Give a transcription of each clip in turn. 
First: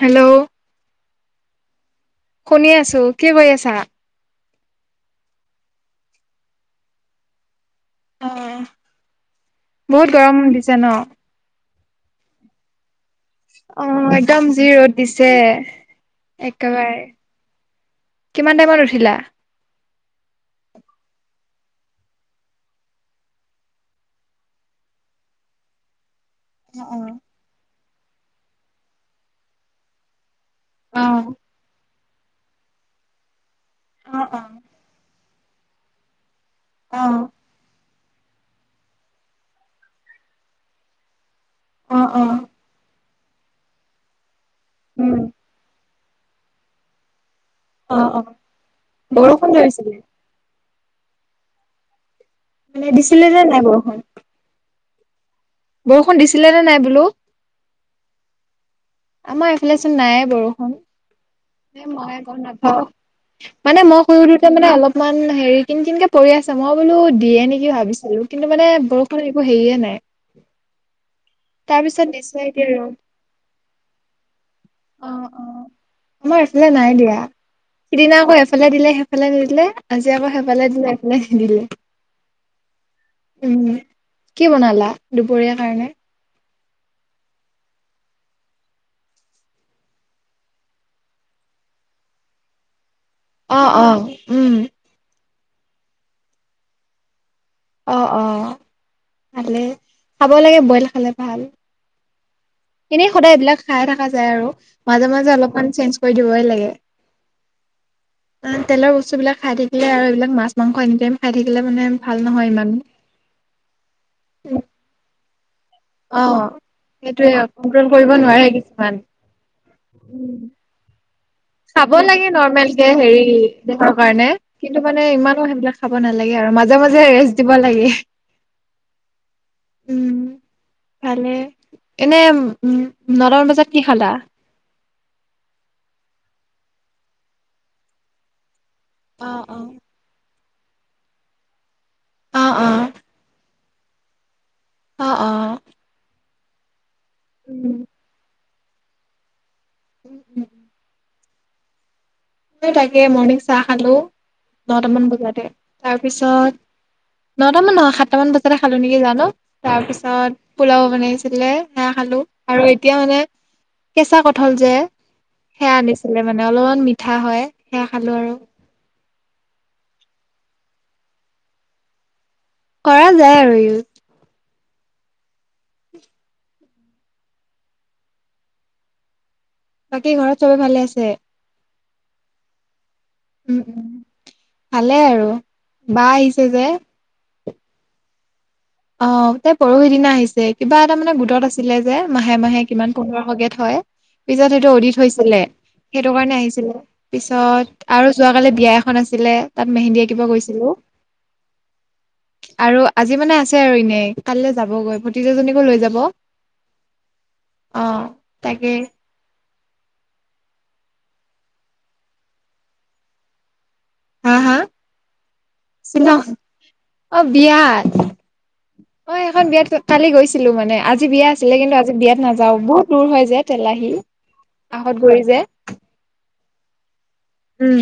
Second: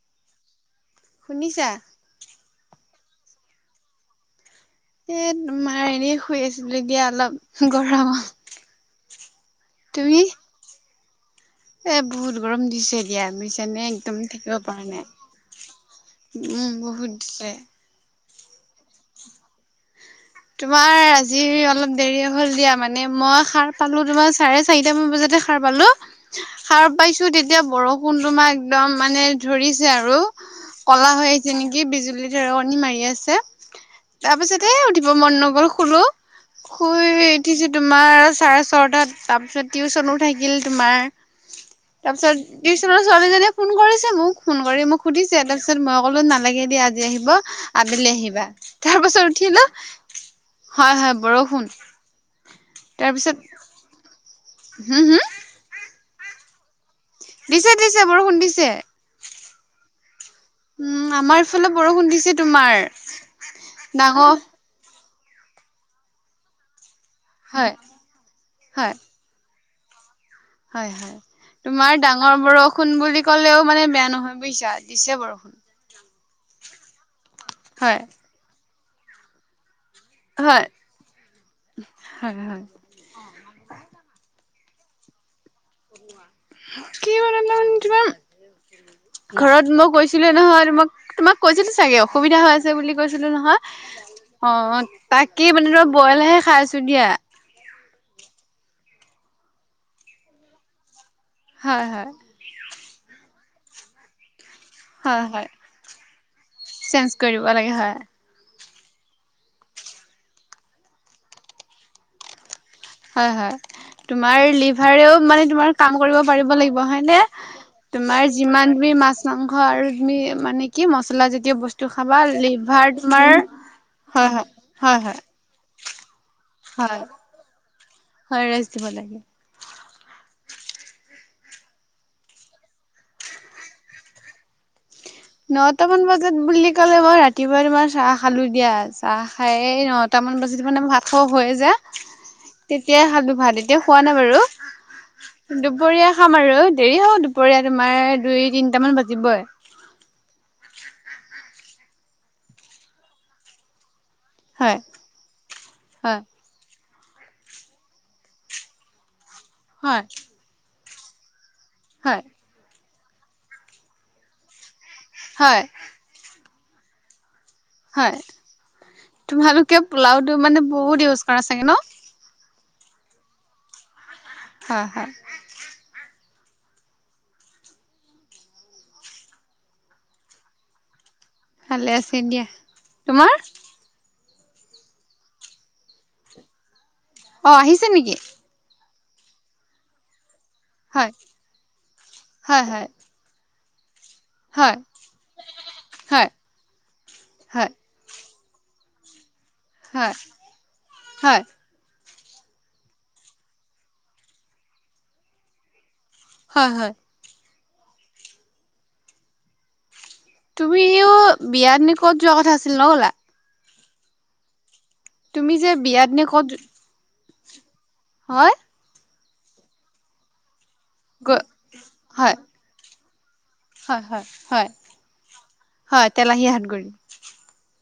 Hello. শুনিছা। শুনি আছো কি কৰি আছা? এ মাৰ এনে শুই আছিলো দিয়া অলপ। গঢ়ামা বহুত তুমি। গৰম দিছে ন? এ বহুত গৰম দিছিল। দিয়া মিছানে অ' একদম থাকিব যি পৰা ৰ'দ দিছে নাই উম একেবাৰে বহুত দিছে কিমান টাইমত উঠিলা তোমাৰ আজি অলপ দেৰি হ'ল দিয়া মানে মই সাৰ পালো তোমাৰ চাৰে চাৰিটা মান বজাত- সাৰ পালো সাৰ অ' পাইছো তেতিয়া বৰষুণ তোমাহ একদম মানে ধৰিছে আৰু অ' কলা হৈ আহিছে নেকি বিজুলী ৰণী মাৰি আছে অ' তাৰ পিছতে উ শুব মন নগ'ল শুলো শুই অ' উঠিছো তোমাৰ ছাৰে ছয়টাত তাৰপিছত টিউচনো থাকিল তোমাৰ অ অ তাৰপিছত টিউশনৰ ছোৱালীজনীয়ে ফোন কৰিছে মোক ফোন কৰি মোক উম সুধিছে তাৰপিছত মই কলো নালাগে দিয় আজি আহিব অ' আবেলি অ' আহিবা তাৰ পাছত বৰষুণ উঠিলো ধৰিছিলে হয় হয় বৰষুণ মানে দিছিলে তাৰপিছত নে নাই বৰষুণ হম হয় বৰষুণ দিছিলে নে নাই বোলো দিছে দিছে বৰষুণ দিছে। আমাৰ এফালেচোন নাই। উম আমাৰ ইফালে বৰষুণ মই দিছে গম তোমাৰ নাপাও মানে মই শুই ডাঙৰ উঠোঁতে মানে অলপ অলপমান হেৰি কিন কিনকে পৰি আছে মই বোলো দিয়ে নেকি হয় ভাবিছিলো কিন্তু মানে হয় বৰষুণ একো হেৰিয়ে নাই। হয় হয়। তাৰ তোমাৰ পিছত দিছে ডাঙৰ এতিয়া ৰ'দ বৰষুণ বুলি ক'লেও মানে বেয়া নহয় বুজিছা অ দিছে অ বৰষুণ। আমাৰ এইফালে নাই দিয়া হয়। সিদিনা আকৌ এফালে দিলে সেইফালে নিদিলে আজি আকৌ হয়, সেফালে দিলে এইফালে নিদিলে হয়, হয়, উম কি বনালা দুপৰীয়াৰ কাৰণে কি বনালো ঘৰত মই কৈছিলো নহয় মাক তোমাক কৈছিলো চাগে অসুবিধা হৈ আছে বুলি কৈছিল ছিলো নহয় অ অ উম অ তাকে মানে তই বইলহে খাই আছো দিয়া। অ অ ভালে খাব লাগে বইল খালে ভাল হয় হয়। এনেই সদায় এইবিলাক খাইয়ে থাকা যায় আৰু মাজে হয়, মাজে হয়, অলপমান চেঞ্জ কৰি দিবই লাগে চেঞ্জ কৰি দিব লাগে হয়, তেলৰ বস্তুবিলাক খাই থাকিলে আৰু এইবিলাক মাছ মাংস এনি টাইম খাই থাকিলে মানে ভাল নহয় ইমান হয় তোমাৰ লিভাৰেও মানে তোমাৰ কাম কৰিব অ পাৰিব লাগিব হয় নে? সেইটোয়ে কন্ট্ৰল কৰিব তোমাৰ নোৱাৰে যিমান তুমি কিছুমান মাছ মাংস আৰু তুমি উম মানে কি ম খাব লাগে নৰ্মেল কে তোমাৰ হেৰি দেহাৰ কাৰণে হয়, হয়, কিন্তু হয়, মানে হয়, ইমানো সেইবিলাক খাব নালাগে আৰু আৰু মাজে হয়, মাজে ৰেষ্ট দিব লাগে। হয় ৰেষ্ট দিব লাগে উম ভালে এনে উম নটামান বজাত কি খালা নটামান বজাত বুলি ক'লে মই ৰাতিপুৱা ইমান চাহ খালো দিয়া চাহ অ খাই নটামান বজ মানে ভাত খ হৈয়ে যায় অ তেতিয় খালো ভাত এতিয়াও হোৱা নাই বাৰু অঁ অঁ দুপৰীয়া খাম আৰু দেৰি হও দুপৰীয়া তোমাৰ দুই তিনটামান বাজিবই। উম তাকে মৰ্ণিং চাহ খালো হয় দটামান বজাতে হয় তাৰপিছত নটামান নহয় সাতটামান বজাতে খালো নেকি জানো তাৰ হয় পিছত পোলাও বনাইছিলে খ হয় খালো আৰু এতিয়া মানে কেঁচা কঠাল যে হয়। মে অলপমান মিঠা হয় সেয়া খালো হয় আৰু তোমালোকে পোলাওটো মানে বহুত ইউজ কৰা চাগে ন। কৰা যায় আৰু ইউজ। হয় হয়। বাকী ঘৰত চবে ভালে আছে। ভালে আছে দিয়া। তোমাৰ উম উ ভালে আৰু বা আহিছে যে। অঁ আহিছে নেকি! অঁ তাই পৰহিদিনা আহিছে। কিবা এটা হয় মানে গোটত আছিলে যে মাহে হয় মাহে হয় কিমান পোন্ধৰ শ কে থয়। পিছত সেইটো হয় অদিত হৈছিলে সেইটো হয় কাৰণে আহিছিলে হয় পিছত হয় আৰু যোৱাকালি বিয়া এখন আছিলে তাত মেহেন্দী হয় আঁকিব গৈছিলো। হয় আৰু আজি মানে আছে আৰু এনেই কাইলৈ যাবগৈ ভতিজা জনীকো লৈ যাব হয় হয়। অঁ তাকে তুমিও বিয়াদিন ক'ত যোৱা কথা আছিল নগলা হাঁ হাঁ তুমি যে বিয়াত নে ক'ত? অঁ বিয়াত। হয়। অঁ এখন বিয়াত কালি গৈছিলো মানে আজি বিয়া গ আছিলে কিন্তু আজি বিয়াত হয় নাযাও বহুত দূৰ হয় যে তেলাহি হয় হয় হয় আহতগুৰি যে। হয় তেলাহী হাতগুৰি উম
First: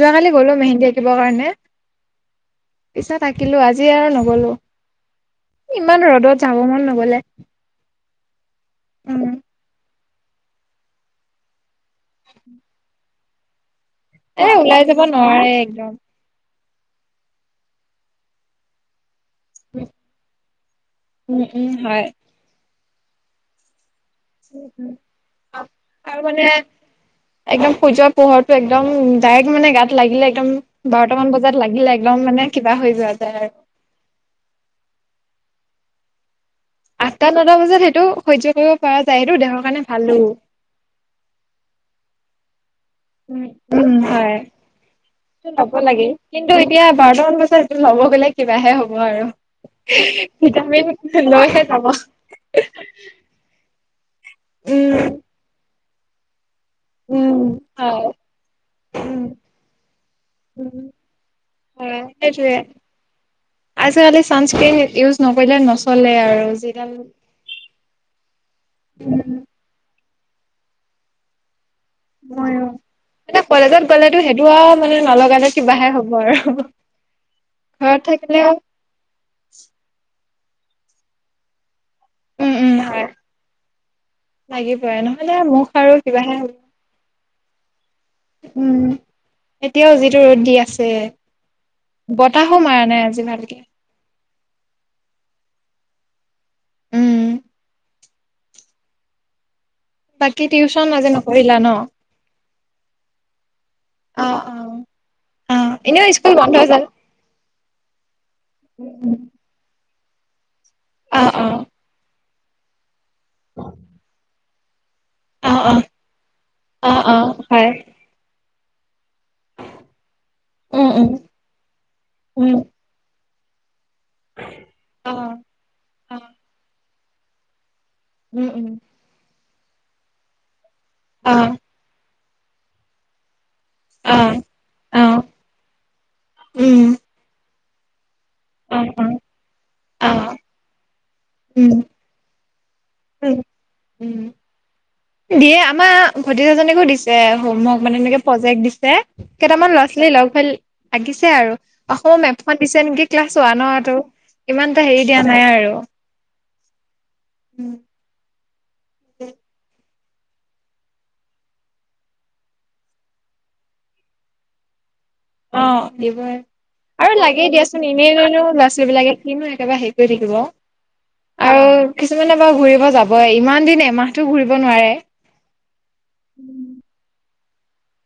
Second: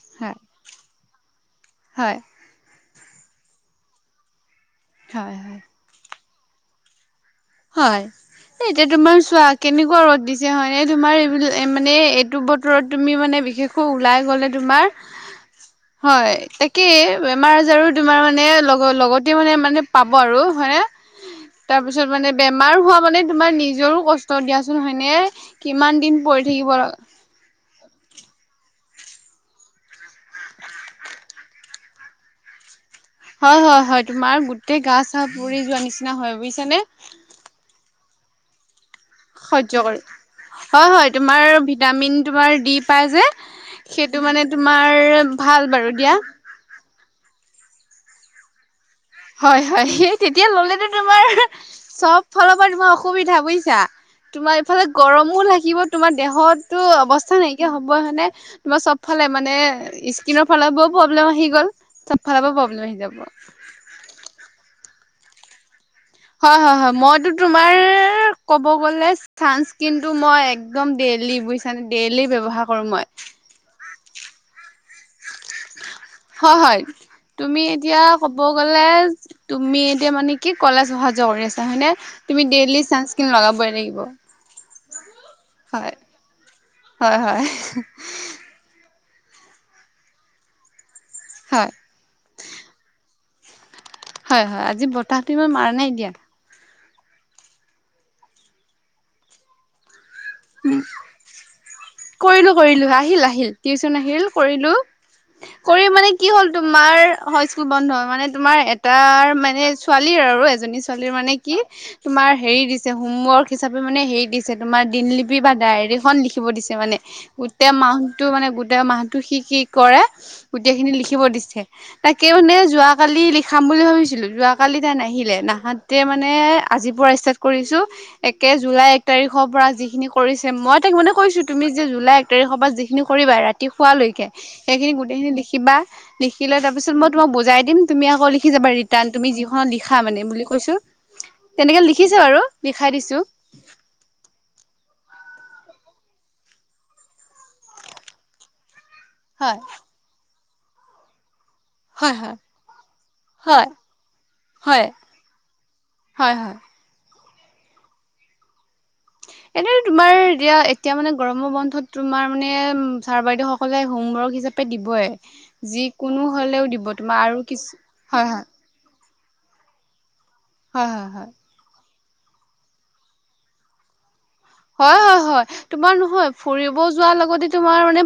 যোৱাকালি হয় গলো মেহেন্দী আঁকিবৰ কাৰণে। হয়। পিছা থাকিলো আজি আৰু নগলো হয় হয় ইমান ৰ'দত যাব মন নগলে। হয় এ এতিয়া তোমাৰ উম চোৱা কেনেকুৱা ৰদ দিছে হয় নে তোমাৰ এইবিলাক। মানে এইটো বতৰত তুমি মানে বিশেষ। ওলাই এ গলে ওলাই তোমাৰ যাব নোৱাৰে একদম হয়। এক বেমাৰ আজাৰো তোমাৰ মানে লগ লগত। মানে মানে পাব আৰু হয়নে উম উম তাৰ হয় পিছত মানে বেমাৰ হোৱা মানে তোমাৰ নিজৰ কষ্ট। কষ্ট দিয়াচোন হয়নে কিমান আৰু দিন মানে পৰি থাকিব। একদম সূৰ্যৰ পোহৰটো একদম ডাইৰেক্ট মানে গাত লাগিলে একদম বাৰট মান বজাত লাগিলে একদম মানে কিবা হৈ। যোৱা যায় আৰু হয় হয় হয় তোমাৰ গোটেই গা চা পুৰি যোৱা নিচিনা হয় বুজিছ। আঠটা, নটা বজাত সেইটো সহ্য কৰিব পৰা যায় সেইটো দেহৰ সহ্য কাৰণে কৰে। ভালো হয়, হয় তোমাৰ ভিটামিন তোমাৰ দি পাই যে উম সেইটো হয় মানে তোমাৰ ভাল বাৰু দিয়া। বাৰটা মান বজাত সেইটো লব গ'লে কিবাহে হ'ব। আৰু হয়, হয় সেই তেতিয়া ললেতো ভিটামিন তোমাৰ লৈহে যাব হয় চব ফালৰ পৰা তোমাৰ অসুবিধা বুজিছা। তোমাৰ এইফালে গৰমো লাগিব তোমাৰ দেহত। তটো অৱস্থা নাইকিয় হ'বই হয়নে, তোমাৰ চব ফালে মানে স্কিনৰ ফালৰ পৰাও প্ৰব্লেম আহি গ'ল। চবফালৰ পৰা প্ৰব্লেম আহি যাব। ছানস্ক্ৰীন ইউজ নকৰিলে নষ্ট। হয় হয় হয়, মইতো তোমাৰ ক'ব গলে চানস্কীন। টো মই একদম ডেইলি বুজিছা নে, ডেইলি ব্যৱহাৰ কৰো মই। ক'লেতো সেইটো আৰু মানে নলগালে কিবাহে হ'ব আৰু। হয় হয় তুমি ঘৰত এতিয়া কব থাকিলেও গ'লে তুমি এতিয়া মানে কি কলেজ অহা যোৱা কৰি আছা হয় নে। তুমি উম উম ডেইলি হয় চানস্কিন লগাবই লাগিব লাগিবই নহ'লে মুখ আৰু হয়। কিবাহে হ'ব হয় হয়। উম। এতিয়াও যিটো ৰ'দ দি আছে, হয় বতাহো মাৰা নাই আজি ভালকে। হয় হয়, আজি বতাহটো ইমান মাৰা নাই দিয়া। উম বাকী টিউশ্যন, আজি নকৰিলা ন? কৰিলোঁ, আহিল আহিল টিউশ্যন আহিল অ', কৰিলোঁ। অ'। হি', অ', কৰি এনেও মানে কি স্কুল হ'ল বন্ধ যে। তোমাৰ, হয় স্কুল বন্ধ মানে তোমাৰ এটাৰ মানে ছোৱালী হয় আৰু এজনী ছোৱালীৰ মানে অ', কি অ', তোমাৰ হেৰি দিছে হোমৱৰ্ক হিচাপে মানে হেৰি দিছে দিছে তোমাৰ দিনলিপি বা অ', অ', ডায়েৰীখন লিখিব দিছে মানে অ', অ', হয়, গোটেই মাহটো মানে গোটেই মাহ টো', - সি', -সি', কি কৰে গোটেই উম, খিনি উম, লিখিব দিছে তাকে উম, মানে যোৱাকালি লিখাম বুলি ভাবিছি ছিলো যোৱাকালি তাই অ', নাহিলে নাহাতে মানে অ', আজিৰ পৰা ষ্টাৰ্ট কৰিছোঁ উম, একে উম, জুলাই এক তাৰিখৰ পৰা যিখিনি কৰিছে মই তাক মানে কৈছো অ', তুমি যে জুলাই এক এই হ'ব যিখিনি কৰিবা ৰাত ৰাতি শুৱা লৈকে, অ', ইখিনি অ', গোটেইখিনি লিখিবা লিখিলে উম, তাৰপিছত মই তোমাক বুজাই দিম তুমি আকৌ লিখ লিখি জাবা অ', ৰিটাৰ্ণ অ', তুমি যিখনত লিখা মানে অ', বুলি কৈছো উম, তেনেকে লিখিছে যে আৰু। উম', - উম', দিয়ে আমাৰ ভতিজাজনীকো দিছে হোমৱৰ্ক মানে এনেকে প্ৰজেক্ট দিছে হয় কেইটামান ল'ৰা ছোৱালী লগ হৈ লাগিছে আৰু হয় অসমৰ হয় মেপখন দিছে নেকি ক্লাছ হয় ওৱানৰটো ইমানটা হেৰি দিয়া নাই আৰু আ', উম', এনে', তোমাৰ এতিয়া, এতিয়া মানে গৰমৰ বন্ধত তোমাৰ মানে ছাৰ বাইদেউসকলে হোমৱৰ্ক হিচাপে দিবই অ', যিকোনো দিবই হ'লেও দিব তোমাৰ আৰু লাগে কিছু দিয়াচোন এনে হয় এনেনো হয় ল'ৰা ছোৱালী বিলাকে কিনো একেবাৰে হেৰি কৰি থাকিব হয়', - হয়', - হয়', আৰু কিছুমানে বাৰু ঘুৰিব যাব ইমান দিন এমাহ হয়', - হয়', - হয়', তোমাৰ নহয় ফুৰিব যোৱাৰ লগতে তোমাৰ মানে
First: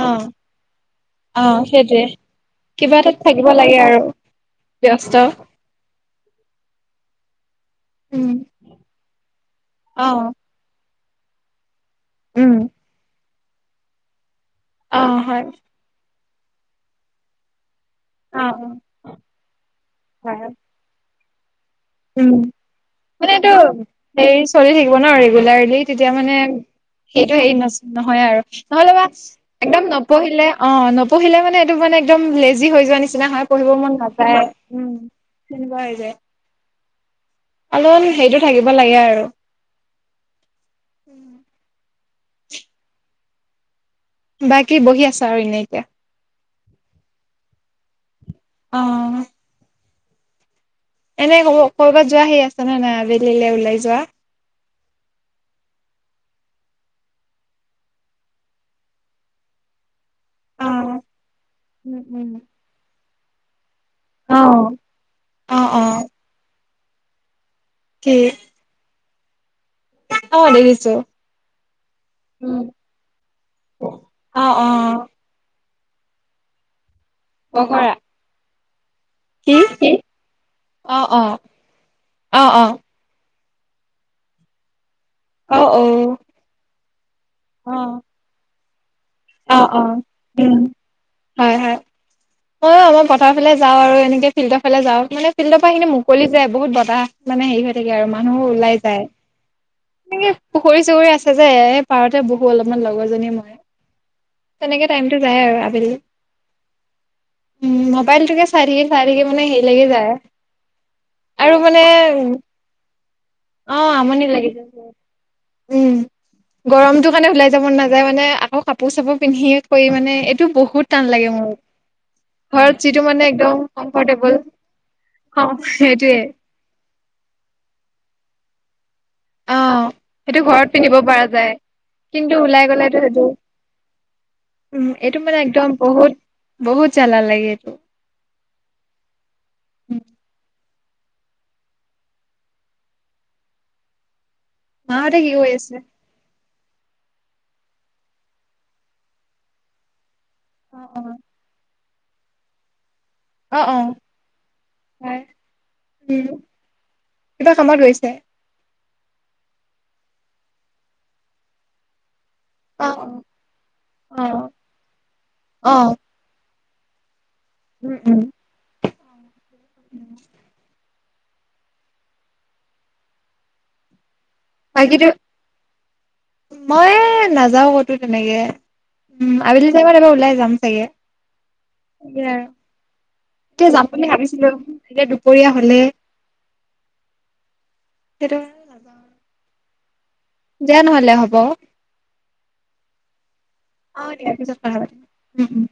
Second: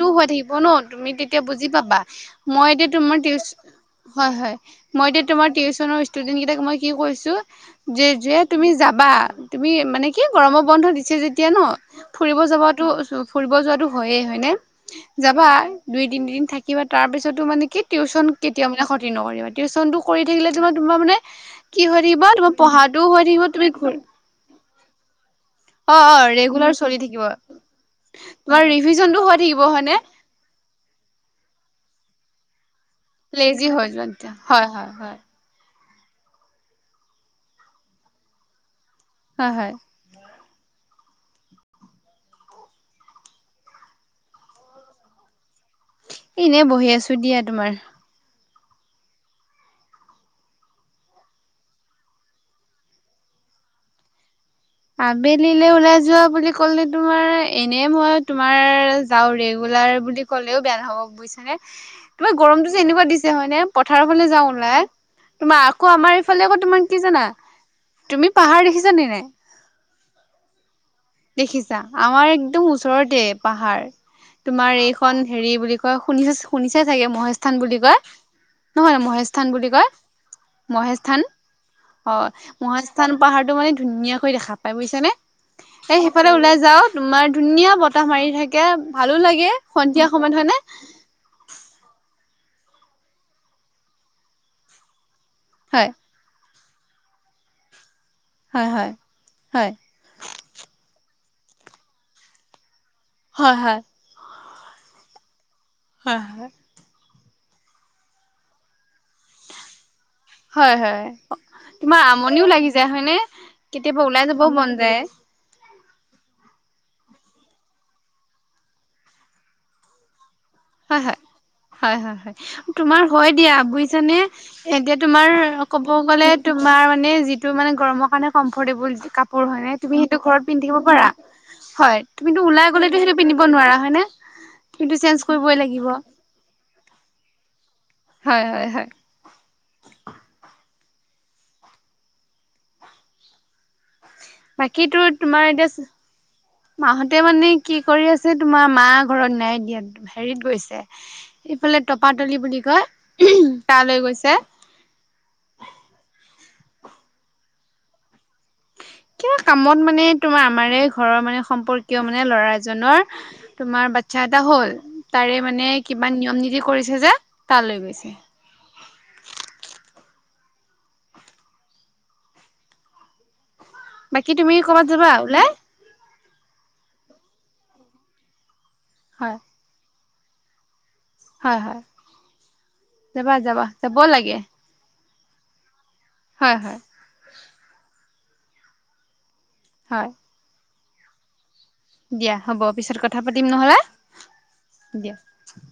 অ হৈ থাকিব ন তুমি তেতিয়া অ বুজি পাবা সেইটোৱে মই এতিয়া কিবা এটাত তুমাৰ থাকিব টিউশ্য লাগে আৰু হয়', - হয়', মই এতিয়া ব্যস্ত তোমাৰ টিউশ্যনৰ ষ্টুডেণ্ট কেইটাক মই কি কছো যে উম যে তুমি যাবা তুমি মানে কি গৰমৰ ব বন্ধ দিছে যেতিয়া ন ফুৰিব উম যাবাটো ফুৰিব যোৱাটো হয়ে হয় নে অ হয় যাবা দুই তিনিদিন থাকিবা, তাৰ পিছতো মানে কি? টিউশ্যন কেতিয়া মানে ক্ষতি নকৰিবা টিউশ্যনটো কৰি হয়। থাকে তোমাৰ তোমাৰ মানে কি হৈ থাকিব উম', তোমাৰ পঢ়াটোও হৈ মানে থাকিব এইটো তুমি ঘূৰি হেৰি চলি থাকিব ন ৰেগুল ৰেগুলাৰলী অ তেতিয়া অ মানে ৰেগুলাৰ চলি থাকিব সেইটো হেৰি নষ ন নহয় আৰু তোমাৰ নহ'লে বা ৰিভিজনটো হৈ থাকিব একদম হয়নে? নপঢ়িলে অ', নপঢ়িলে মানে এইটো মানে একদ একদম লেজি হৈ যোৱা নিচিনা হয় লেজি পঢ়িব হৈ মন যোৱা তেতিয়া নাযায় হয় হয় উম', হয়। সেনেকুৱা হৈ যায়। অলপমান হেৰি থাকিব লাগে আৰু হয় হয় অ', বাকী বহি আছা আৰু এনে এতিয়া? এনে বহি আছো দিয়া তোমাৰ অ', হ'ম', এনে ক'ব ক'বাত যোৱা সি আছ নে নাই আবেলিলৈ ওলাই যোৱা আবেলিলৈ ওলাই যোৱা বুলি ক'লে তোমাৰ এনে মই তোমাৰ যাও ৰেগু ৰেগুলাৰ বুলি ক'লেও বেয়া অ', হ'ব বুজিছ নে উম উম তোমাৰ গৰমটো যে এনেকুৱা দিছে হয় নে পথাৰৰ ফালে অ যাও ওলাই, অ তোমাৰ আকৌ অ', আমাৰ এইফালে আকৌ তোমাৰ কি জানা কি তুমি পাহাৰ দেখিছানে নাই? অ', দেখিছোঁ। দেখিছা, আমাৰ একদম ওচৰতে পাহাৰ, অ অ তোমাৰ এইখন হেৰি বুলি ক কোৱা শুনিছ শুনিছা চাগে মহেশস্থান বুলি পখৰা কয়, নহয়, মহেশস্থান কি বুলি কয় অ মহেশস্থান অ হয় অ অ অ মহেশস্থান পাহাৰটো সেইটো মানে ধুনীয়াকৈ দেখা পাই বুজিছা নে অ এ সেই সেইফালে ওলাই যাও তোমাৰ ধুনীয়া অ বতাহ মাৰি থাকে ভালো লাগে অ অ', সন্ধিয়া সময়ত হয় নে উম হয় হয় ময়ো আমাৰ পথাৰ ফালে যাওঁ আৰু এনেক ফিল্ডৰ ফালে যাওঁ মানে ফিল্ডৰ পৰা খিনি হয় মুকলি যে। বহুত বতাহ মানে হেৰি হৈ থাকে আৰু মানুহো হয় ওলাই হয় যায় হয় এনেকে পুখুৰী চুখুৰী আছে। যে এই পাৰতে বহু অলপমান লগৰজনী মই। হয় হয় তেনেকে টাইমতো যায় আৰু আ ্ আ হয়। উম মোবাইল তুকে চাইঠাকিম চাইঠাকি মানে হেৰিলাগি যায়। হয় হয়। আৰু মানে তোমাৰ আমনিও লাগি যায় হয়নে অ কেতিয়াবা আমনি ওলাই লাগি যাবও মন যায়। উম গৰমটো কাৰণে ওলাই যাব নাযায় মানে আকৌ কাপোৰ চাপোৰ পিন্ধিয়ে থৈ মানে এ। টো বহুত হয় টান হয় লাগে মোক। হয় হয় হয় তোমাৰ হয় দিয়া বুইছানে কমফৰ্টেবল এতিয়া তোমাৰ অ ক'ব সেইটোয়ে গলে তোমাৰ। মাৰ মানে যিটো মানে গৰমৰ কাৰণে কমফৰ্টেবল কাপোৰ অ হয় নে তুমি সেইটো ঘৰত পিন্ধি থাকিব পিন্ধিব পাৰা। পৰা যায় হয় তুমিটো ওলাই গ'লেতো সেইটো পিন্ধিব নোৱাৰা হয় নে। উম তুমিতো এইটো চেঞ্জ মানে কৰিবই একদম লাগিব বহুত বহুত জ্বালা লাগে এইটো। হয় হয় হয়। বাকীতো মাহঁতে কি তোমাৰ কৰি আছে এতিয়া। মাহতে মানে কি কৰি আছে তোমাৰ মা ঘৰত নাই দিয়া। হেৰিত গৈছে অ অ ইফালে টপাতলি বুলি কয়। অ অ তালৈ গৈছে হয় উ কিব। প্ৰথম বাৰ গৈছে। কিবা কামত মানে তোমাৰ আমাৰে ঘৰৰ মানে সম্পৰ্কীয় মানে। মানে ল'ৰা অ এজ'নৰ অ তোমাৰ অ বাদছাহ এটা হ'ল তাৰে মানে অ কিবা নিয়ম-নীতি কৰিছে। যে তালৈ গৈছে। । [unintelligible] বাকী তুমি ক'বাত বাকীতো যাবা ওলাই। মই নাযাও ক'তো তেনেকে হয় উম আবেলি টাইমত এবাৰ ওলাই যাম চাগে। হয় হয়। সেয়া আৰু যাবা যাবা এতিয়া যাম যাব বুলি লাগে ভাবিছিলো এতিয়া দুপৰীয়া হলে। হয় হয়। সেইটো কাৰণে নাজাও হয়। দিয়া নহলে হ'ব। দিয়া হ'ব পিছত কথা পাতিম নহ'লে অ দিয়া পিছত কথা পাতিম দিয়া। উম উম।